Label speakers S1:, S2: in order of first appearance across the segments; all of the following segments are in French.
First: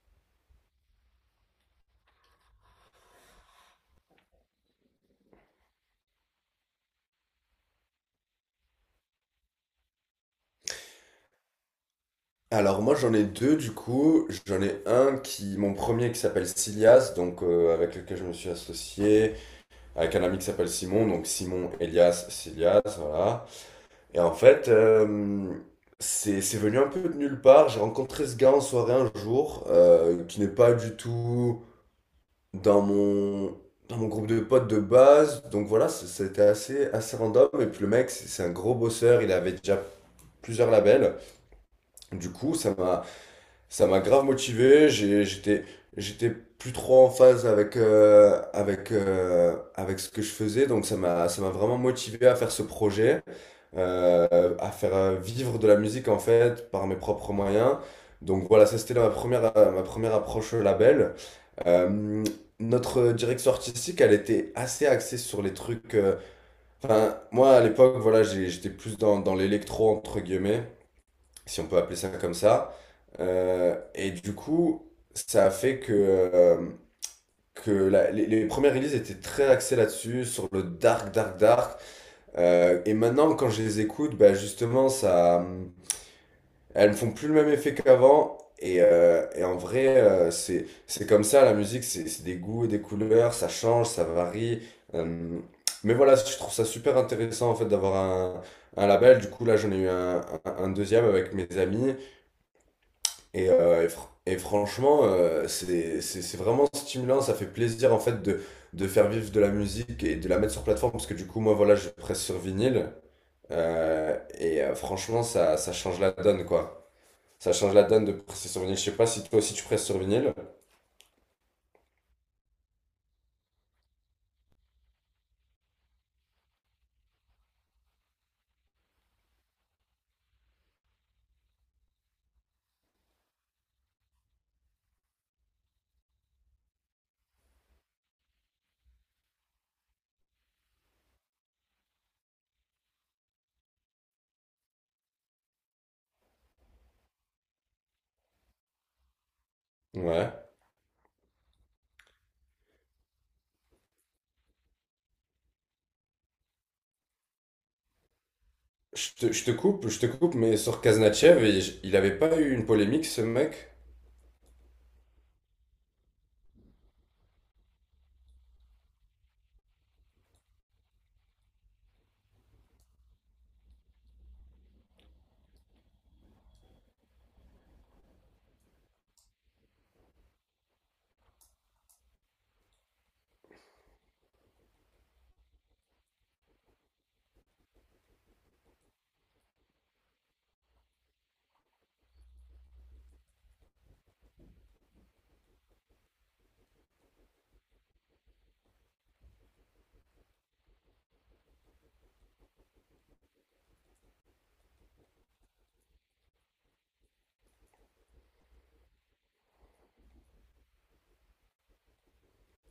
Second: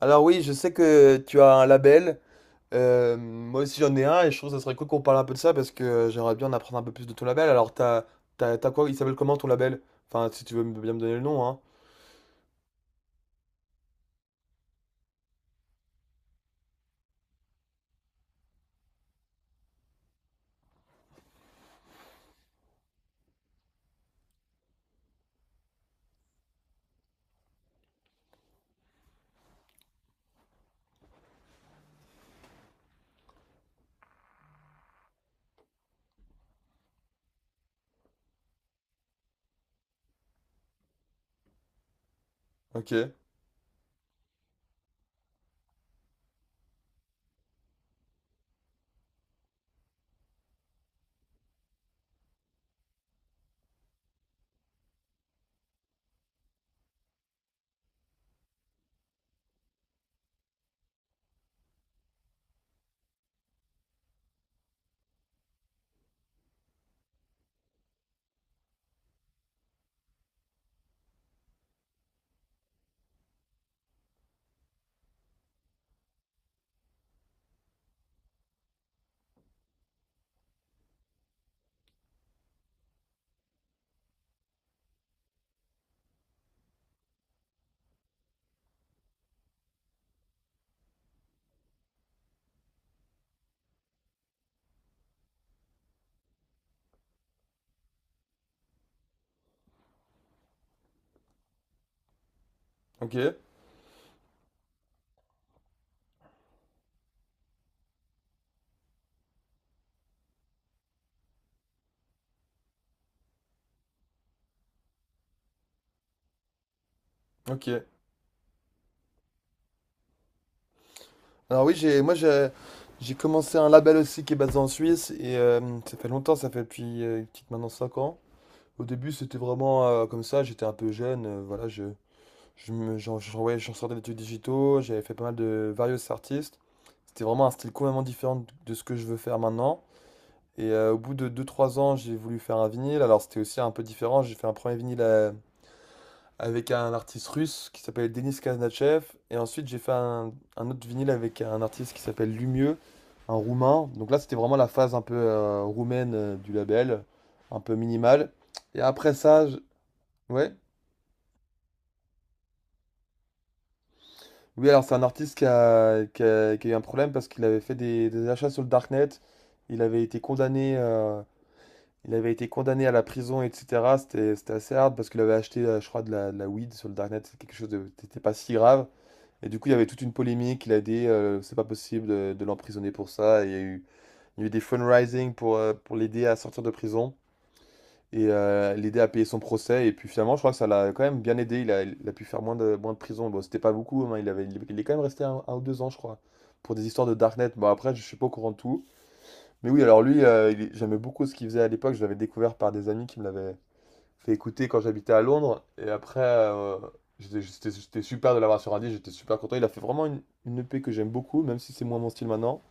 S1: Alors oui, je sais que tu as un label. Moi aussi j'en ai un et je trouve que ça serait cool qu'on parle un peu de ça parce que j'aimerais bien en apprendre un peu plus de ton label. Alors t'as quoi? Il s'appelle comment ton label? Enfin, si tu veux bien me donner le nom, hein.
S2: Alors moi j'en ai deux du coup, j'en ai un qui, mon premier qui s'appelle Silias, donc avec lequel je me suis associé, avec un ami qui s'appelle Simon, donc Simon, Elias, Silias, voilà. Et en fait, c'est venu un peu de nulle part, j'ai rencontré ce gars en soirée un jour, qui n'est pas du tout dans mon, dans mon groupe de potes de base, donc voilà, c'était assez, assez random, et puis le mec c'est un gros bosseur, il avait déjà plusieurs labels, du coup ça
S1: Ok,
S2: m'a... Ça m'a grave motivé, j'étais plus trop en phase avec avec ce que je faisais, donc ça m'a vraiment motivé à faire ce projet, à faire vivre de la musique en fait par mes propres moyens. Donc voilà, ça c'était ma première approche au label. Euh, notre direction artistique, elle était assez axée sur les trucs. Enfin, moi à l'époque, voilà, j'étais plus dans l'électro entre guillemets si on peut appeler ça comme ça. Euh, et du coup, ça a fait que les premières releases étaient très axées là-dessus, sur le dark, dark, dark. Et maintenant, quand je les écoute, bah justement, elles me font plus le même effet qu'avant. Et en vrai, c'est comme ça, la musique, c'est des goûts et des couleurs, ça change, ça varie. Hum, mais voilà, je trouve ça super intéressant en fait un label. Du coup, là, j'en ai eu un deuxième avec mes amis.
S1: ok,
S2: Et franchement, c'est vraiment stimulant, ça fait plaisir en fait de faire vivre de la musique et de la mettre sur plateforme, parce que du coup, moi, voilà, je presse sur vinyle, franchement, ça change la donne, quoi. Ça
S1: ok.
S2: change la donne de presser sur vinyle. Je sais pas si toi aussi tu presses sur vinyle.
S1: Alors oui, moi j'ai commencé un label aussi qui est basé en Suisse et ça fait longtemps, ça fait depuis petite maintenant 5 ans. Au début c'était vraiment comme ça, j'étais un peu jeune, voilà, je me, j'en, j'en- ouais, j'en sortais d'études digitaux, j'avais fait pas mal de various artistes. C'était vraiment un style complètement différent de ce que je veux faire maintenant. Et au bout de deux trois ans, j'ai voulu faire un vinyle. Alors c'était aussi un peu différent. J'ai fait un premier vinyle avec un artiste russe qui s'appelle Denis Kaznachev. Et ensuite, j'ai fait
S2: Ouais.
S1: un autre vinyle avec un artiste qui s'appelle Lumieux, un roumain. Donc là, c'était vraiment la phase un peu roumaine du label, un peu minimale. Et après ça,
S2: Je te coupe,
S1: ouais.
S2: mais sur Kaznachev, il avait pas eu une polémique, ce mec?
S1: Oui, alors c'est un artiste qui a eu un problème parce qu'il avait fait des achats sur le darknet. Il avait été condamné, il avait été condamné à la prison, etc. C'était, c'était assez hard parce qu'il avait acheté, je crois, de la weed sur le darknet. C'est quelque chose de, c'était pas si grave. Et du coup, il y avait toute une polémique. Il a dit, c'est pas possible de l'emprisonner pour ça. Et il y a eu des fundraising pour l'aider à sortir de prison et l'aider à payer son procès. Et puis finalement, je crois que ça l'a quand même bien aidé. Il a pu faire moins de prison. Bon, c'était pas beaucoup, hein. Il est quand même resté un ou deux ans, je crois, pour des histoires de Darknet. Bon, après, je suis pas au courant de tout. Mais oui, alors lui, j'aimais beaucoup ce qu'il faisait à l'époque. Je l'avais découvert par des amis qui me l'avaient fait écouter quand j'habitais à Londres. Et après, j'étais super de l'avoir sur un disque. J'étais super content. Il a fait vraiment une EP que j'aime beaucoup, même si c'est moins mon style maintenant.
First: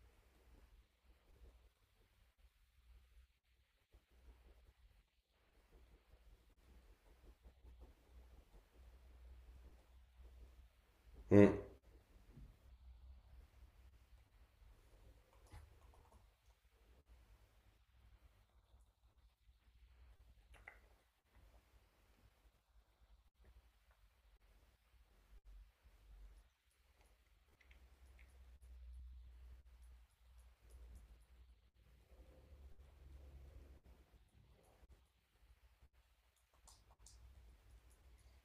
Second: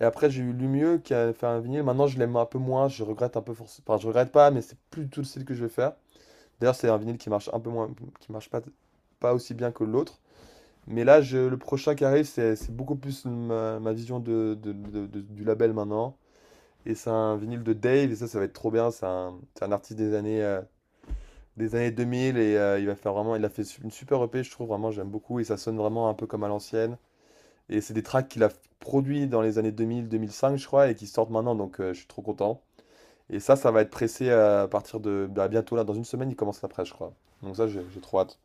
S1: Et après, j'ai eu Lumieux qui a fait un vinyle. Maintenant, je l'aime un peu moins. Je regrette un peu forcément. Enfin, je regrette pas, mais c'est plus du tout le style que je vais faire. D'ailleurs, c'est un vinyle qui marche un peu moins, qui marche pas, pas aussi bien que l'autre. Mais là,
S2: Hmm.
S1: le prochain qui arrive, c'est beaucoup plus ma vision du label maintenant. Et c'est un vinyle de Dave, et ça va être trop bien. C'est un artiste des années 2000, et il va faire vraiment, il a fait une super EP, je trouve vraiment, j'aime beaucoup, et ça sonne vraiment un peu comme à l'ancienne. Et c'est des tracks qu'il a produits dans les années 2000-2005, je crois, et qui sortent maintenant, donc je suis trop content. Et ça va être pressé à partir de bah, bientôt, là, dans une semaine, il commence la presse, je crois. Donc ça, j'ai trop hâte.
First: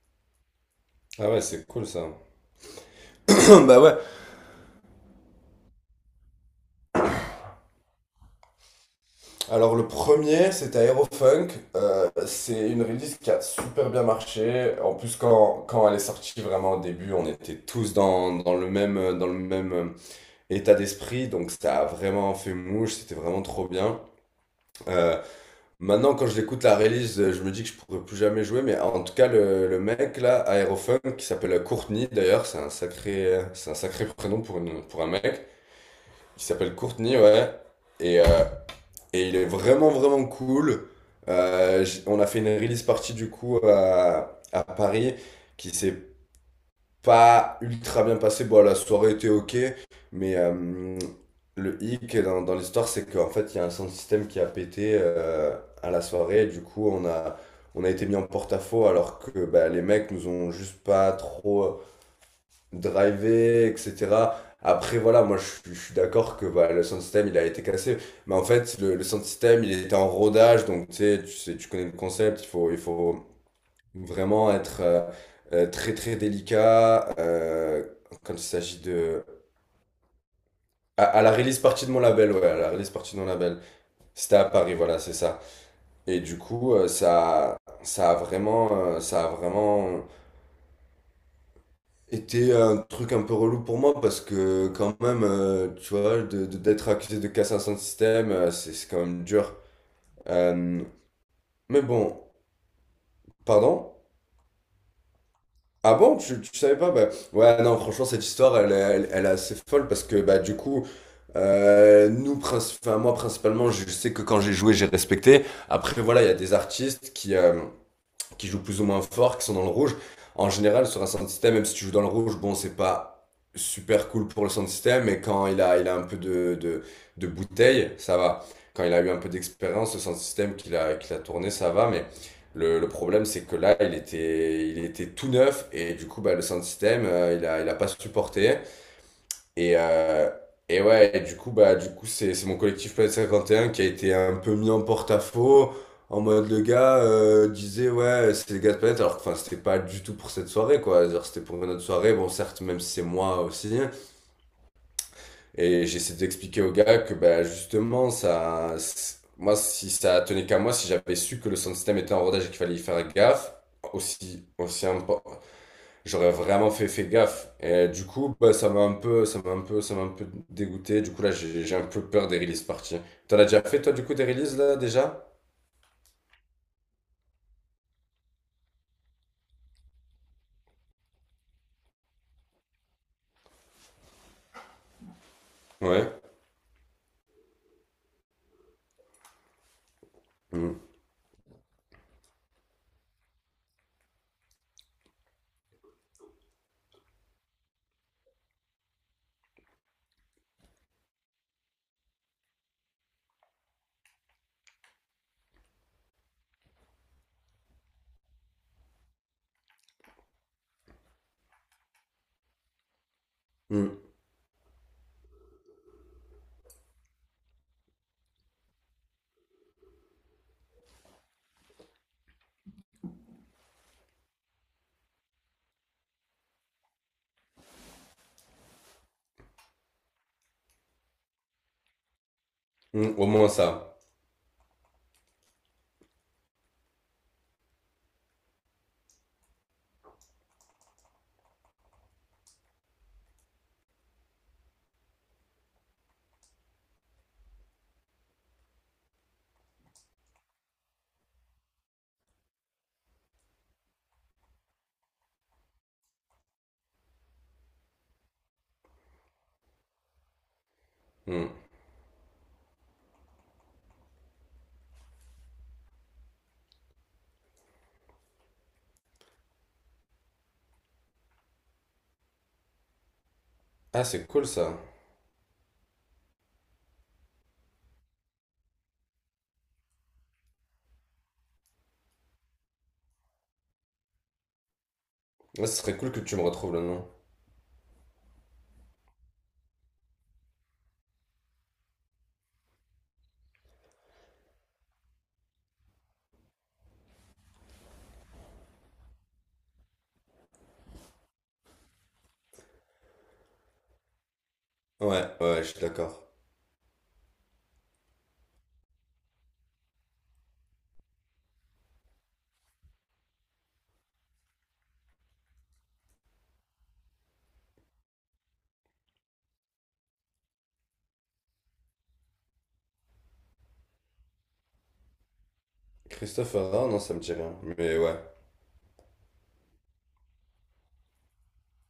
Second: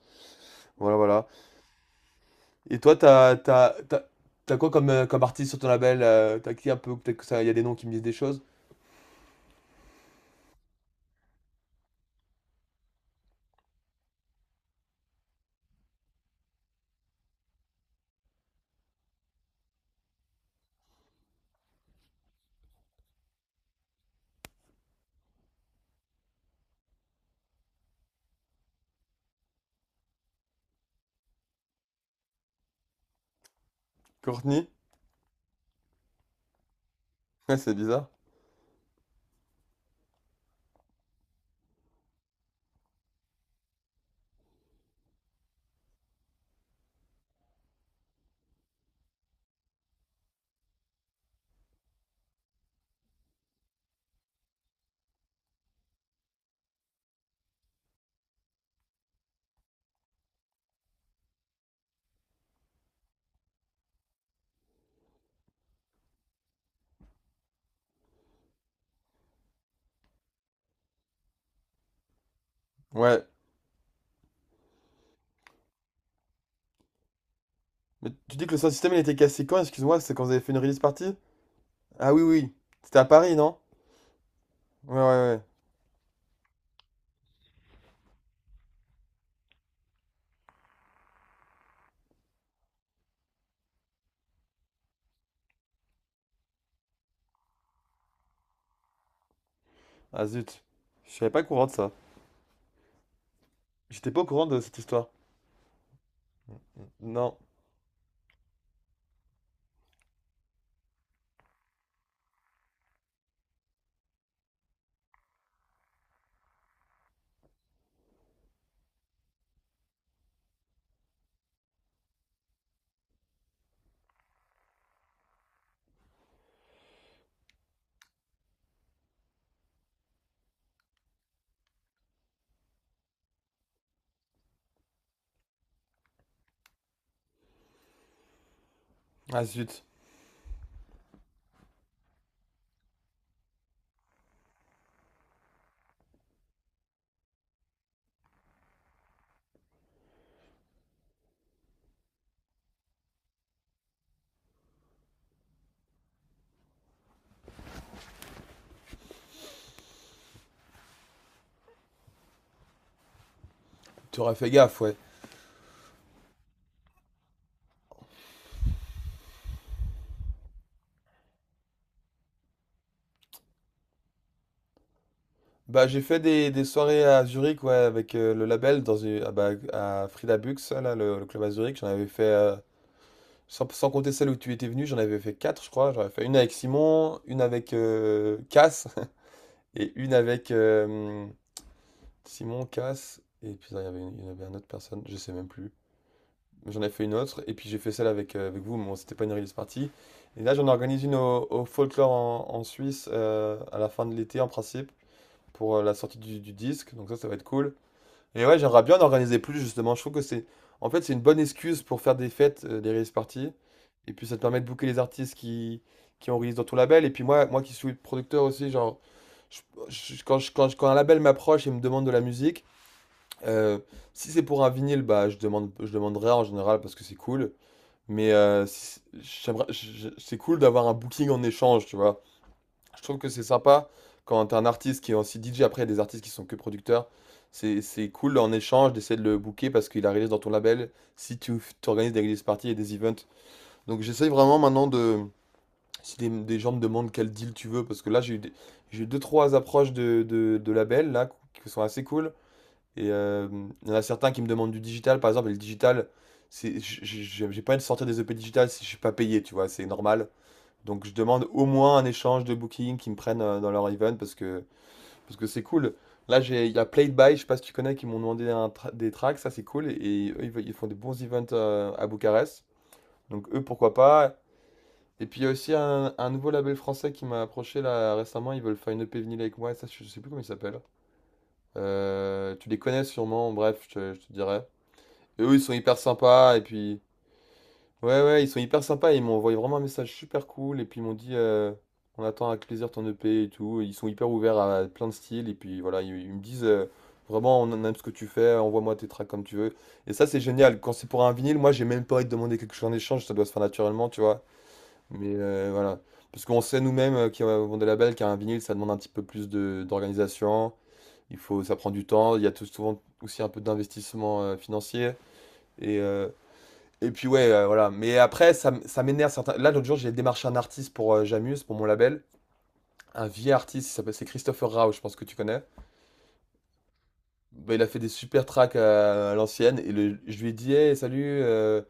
S1: Voilà, voilà.
S2: Ah ouais, c'est cool ça.
S1: Et toi, t'as, t'as,
S2: Bah ouais.
S1: t'as, t'as quoi comme, comme artiste sur ton label? T'as qui un peu? Peut-être que ça, il y a des noms qui me disent des choses.
S2: Alors le premier, c'était Aerofunk. C'est une release qui a super bien marché. En plus, quand elle est sortie vraiment au début, on était tous dans le même état d'esprit. Donc ça a vraiment fait mouche, c'était vraiment trop bien. Euh, maintenant, quand je l'écoute la release, je me dis que je pourrais plus jamais jouer. Mais en tout cas, le mec là, Aerofunk, qui s'appelle Courtney d'ailleurs, c'est un sacré prénom
S1: Courtney?
S2: pour un mec. Qui s'appelle Courtney, ouais.
S1: Ouais, c'est bizarre.
S2: Et euh, et il est vraiment, vraiment cool. On a fait une release party du coup à Paris qui s'est pas ultra bien passée. Bon, la soirée était ok, mais euh, le hic dans l'histoire, c'est qu'en fait, il y a un sound system qui a pété à la soirée. On a été mis en porte-à-faux alors que bah, les mecs nous ont juste pas trop driver, etc. Après, voilà, moi, je suis d'accord que voilà, le sound system, il a été cassé. Mais en fait, le sound system, il était en rodage. Donc, tu sais, tu connais le concept. Il
S1: Ouais.
S2: faut vraiment être très, très délicat
S1: Mais
S2: quand
S1: tu
S2: il
S1: dis que le sound
S2: s'agit
S1: system il était
S2: de...
S1: cassé quand? Excuse-moi, c'est quand vous avez fait une release party?
S2: À la release partie de mon
S1: Ah oui,
S2: label, ouais,
S1: oui.
S2: à la release
S1: C'était à
S2: partie de mon
S1: Paris, non?
S2: label. C'était à Paris,
S1: Ouais,
S2: voilà,
S1: ouais,
S2: c'est ça.
S1: ouais.
S2: Et du coup, ça, ça a vraiment était un truc un peu relou pour moi parce que quand même, tu vois, d'être accusé de cassation de système, c'est quand même dur.
S1: Ah zut.
S2: Euh,
S1: Je savais pas au courant de
S2: mais
S1: ça.
S2: bon, pardon?
S1: J'étais pas au courant de cette histoire.
S2: Ah bon, tu savais pas? Bah,
S1: Non.
S2: ouais, non, franchement, cette histoire, elle, elle est assez folle parce que bah, du coup, nous, enfin, moi principalement, je sais que quand j'ai joué, j'ai respecté. Après, voilà, il y a des artistes qui jouent plus ou moins fort, qui sont dans le rouge. En général, sur un sound system, même si tu joues dans le rouge, bon, c'est pas super cool pour le sound system, mais quand il a un peu de bouteille, ça va. Quand il a eu un peu d'expérience, le sound system qu'il a tourné, ça va, mais le problème, c'est que là, il était tout neuf, et du coup, bah, le sound system, il a pas supporté.
S1: Ah
S2: Et,
S1: zut.
S2: euh, et ouais, et du coup, bah, du coup, c'est mon collectif P S cinquante et un qui a été un peu mis en porte-à-faux. En mode, le gars disait, ouais, c'est les gars de Planète, alors que enfin, c'était pas du tout pour cette soirée, quoi. Cest C'était pour une autre soirée, bon, certes, même si c'est moi aussi. Et j'essaie d'expliquer au gars que, bah, justement, moi, si ça tenait qu'à moi, si j'avais su que le sound system était en rodage et qu'il fallait y faire gaffe,
S1: Tu aurais
S2: aussi,
S1: fait gaffe,
S2: aussi
S1: ouais.
S2: important. J'aurais vraiment fait gaffe. Et du coup, bah, ça m'a un peu dégoûté. Du coup, là, j'ai un peu peur des release parties. T'en as déjà fait, toi, du coup, des releases, là, déjà?
S1: Bah, j'ai fait des soirées à Zurich, ouais, avec le label ah, bah, à Frida Bux, là, le club à Zurich. J'en avais fait sans compter celle où tu étais venu, j'en avais fait quatre, je crois. J'en avais
S2: Ouais.
S1: fait une avec Simon, une avec Cass, et une avec
S2: Mm.
S1: Simon, Cass, et puis là, il y en avait une autre personne, je sais même plus. Mais j'en ai fait une autre, et puis j'ai fait celle avec, avec vous, mais bon, c'était pas une release party. Et là, j'en organise une au Folklore en Suisse à la fin de l'été, en principe, pour la sortie du disque. Donc ça va être cool. Et ouais, j'aimerais bien en organiser plus justement. Je trouve que c'est, en fait, c'est une bonne excuse pour faire des fêtes, des release parties.
S2: Mm.
S1: Et puis ça te permet de booker les artistes qui ont release dans ton label. Et puis moi, moi qui suis producteur aussi, genre, je- quand un label m'approche et me demande de la musique, euh, si c'est pour un vinyle, bah je demanderai en général parce que c'est cool. Mais j'aimerais, c'est cool d'avoir un booking en échange, tu vois. Je
S2: Mm.
S1: trouve
S2: Au
S1: que c'est
S2: moins
S1: sympa
S2: ça.
S1: quand t'as un artiste qui est aussi DJ, après, il y a des artistes qui sont que producteurs. C'est cool en échange d'essayer de le booker parce qu'il a release dans ton label si tu organises des release parties et des events. Donc j'essaye vraiment maintenant de. Si des gens me demandent quel deal tu veux, parce que là j'ai eu deux, trois approches de labels là qui sont assez cool. Et il y en a certains qui me demandent du digital, par exemple, et le digital, j'ai pas envie de sortir des EP digital si je suis pas payé, tu vois, c'est normal. Donc je demande
S2: Mm.
S1: au moins un échange de booking qui me prennent dans leur event parce que c'est cool. Là, j'ai, il y a Played By, je sais pas si tu connais, qui m'ont demandé des tracks, ça c'est cool. Et, eux, ils font des bons events à Bucarest. Donc eux, pourquoi
S2: Ah, c'est
S1: pas.
S2: cool, ça.
S1: Et puis il y a aussi un nouveau label français qui m'a approché là récemment, ils veulent faire une EP vinyle avec moi, et ça je sais plus comment il s'appelle. Tu les connais sûrement, bref, je te dirai. Et eux, ils
S2: Ouais,
S1: sont
S2: ce serait
S1: hyper
S2: cool que tu me
S1: sympas, et
S2: retrouves le
S1: puis...
S2: nom.
S1: Ouais, ouais, ils sont hyper sympas. Ils m'ont envoyé vraiment un message super cool. Et puis ils m'ont dit, on attend avec plaisir ton EP et tout. Ils sont hyper ouverts à plein de styles. Et puis voilà, ils me disent, vraiment, on aime ce que tu fais. Envoie-moi tes tracks comme tu veux. Et ça, c'est génial. Quand c'est pour un vinyle, moi, j'ai même pas envie de demander quelque chose en échange. Ça doit se faire naturellement, tu vois.
S2: Ouais,
S1: Mais
S2: ouais, je suis
S1: voilà.
S2: d'accord.
S1: Parce qu'on sait nous-mêmes qui avons des labels qu'un vinyle, ça demande un petit peu plus d'organisation. Il faut, ça prend du temps. Il y a tout, souvent aussi un peu d'investissement financier. Et, euh, et puis ouais, voilà. Mais après, ça m'énerve certains. Là, l'autre jour, j'ai démarché un artiste pour Jamuse, pour mon label. Un vieil artiste, c'est Christopher Rao, je pense que tu connais.
S2: Christophe Herrard, non, ça me dit rien.
S1: Bah, il a
S2: Mais
S1: fait des
S2: ouais.
S1: super tracks à l'ancienne. Je lui ai dit, hey, salut,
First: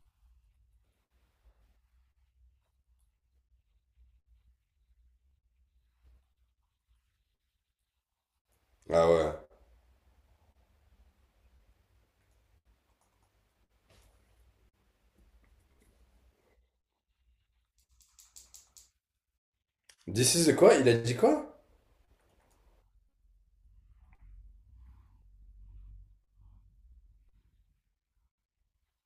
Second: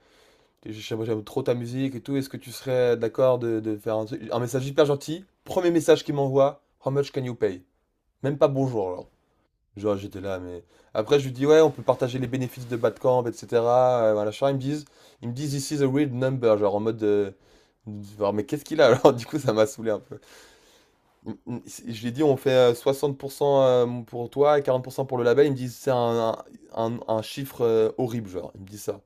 S1: j'aime trop ta musique et tout. Est-ce que tu serais d'accord de faire un truc, un message hyper gentil? Premier message qu'il m'envoie, how much can you pay? Même pas bonjour,
S2: Ah
S1: alors.
S2: ouais.
S1: Genre, j'étais là, mais. Après, je lui dis, ouais, on peut partager les bénéfices de Badcamp, etc. Voilà, machin. Ils me disent, this is a weird number. Genre, en mode. Genre, mais qu'est-ce qu'il a alors? Du coup, ça m'a saoulé un peu.
S2: This is the quoi? Il a dit
S1: Mm,
S2: quoi?
S1: mm. Je lui ai dit, on fait 60% pour toi et 40% pour cent pour le label. Ils me disent, c'est un chiffre horrible, genre. Ils me disent ça.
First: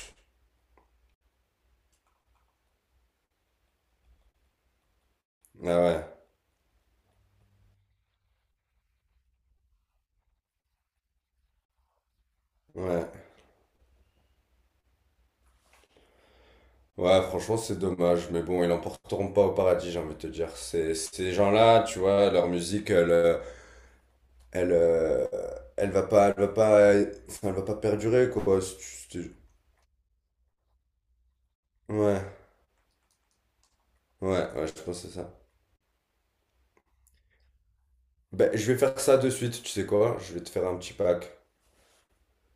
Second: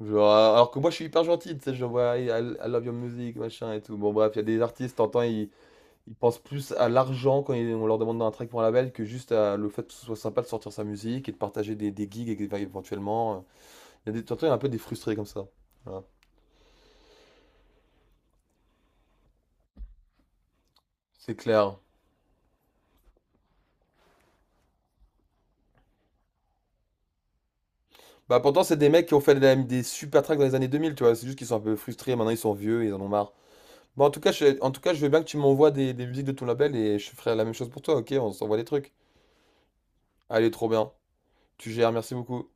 S1: Genre, alors que moi, je suis hyper gentil, tu sais, je vois, I love your music, machin et tout. Bon, bref, il y a des artistes, t'entends, ils
S2: Ah
S1: ils- pensent plus à l'argent quand on leur demande dans un track pour un label que juste à le fait que ce soit sympa de sortir sa musique et de partager des gigs
S2: ouais. Ouais.
S1: éventuellement. Il y a des, t'entends, il y en a un peu des frustrés comme ça. Voilà.
S2: Ouais, franchement, c'est dommage, mais bon, ils l'emporteront pas au paradis, j'ai envie de te dire. Ces, ces
S1: C'est clair.
S2: gens-là, tu vois, leur musique, elle, euh, elle va pas, enfin, elle va pas perdurer,
S1: Bah
S2: quoi.
S1: pourtant, c'est des mecs qui ont
S2: C'est-
S1: fait des super tracks dans les années 2000, tu vois. C'est juste qu'ils sont un peu frustrés,
S2: Ouais,
S1: maintenant ils sont vieux ils en ont marre. Bon, en tout cas,
S2: ouais,
S1: en
S2: je
S1: tout cas, je
S2: pense que
S1: veux
S2: c'est
S1: bien que tu
S2: ça.
S1: m'envoies des musiques de ton label et je ferai la même chose pour toi, ok? On
S2: Ben,
S1: s'envoie des
S2: je vais
S1: trucs.
S2: faire ça de suite, tu sais quoi? Je vais te
S1: Allez,
S2: faire
S1: trop
S2: un
S1: bien.
S2: petit pack.
S1: Tu gères, merci beaucoup.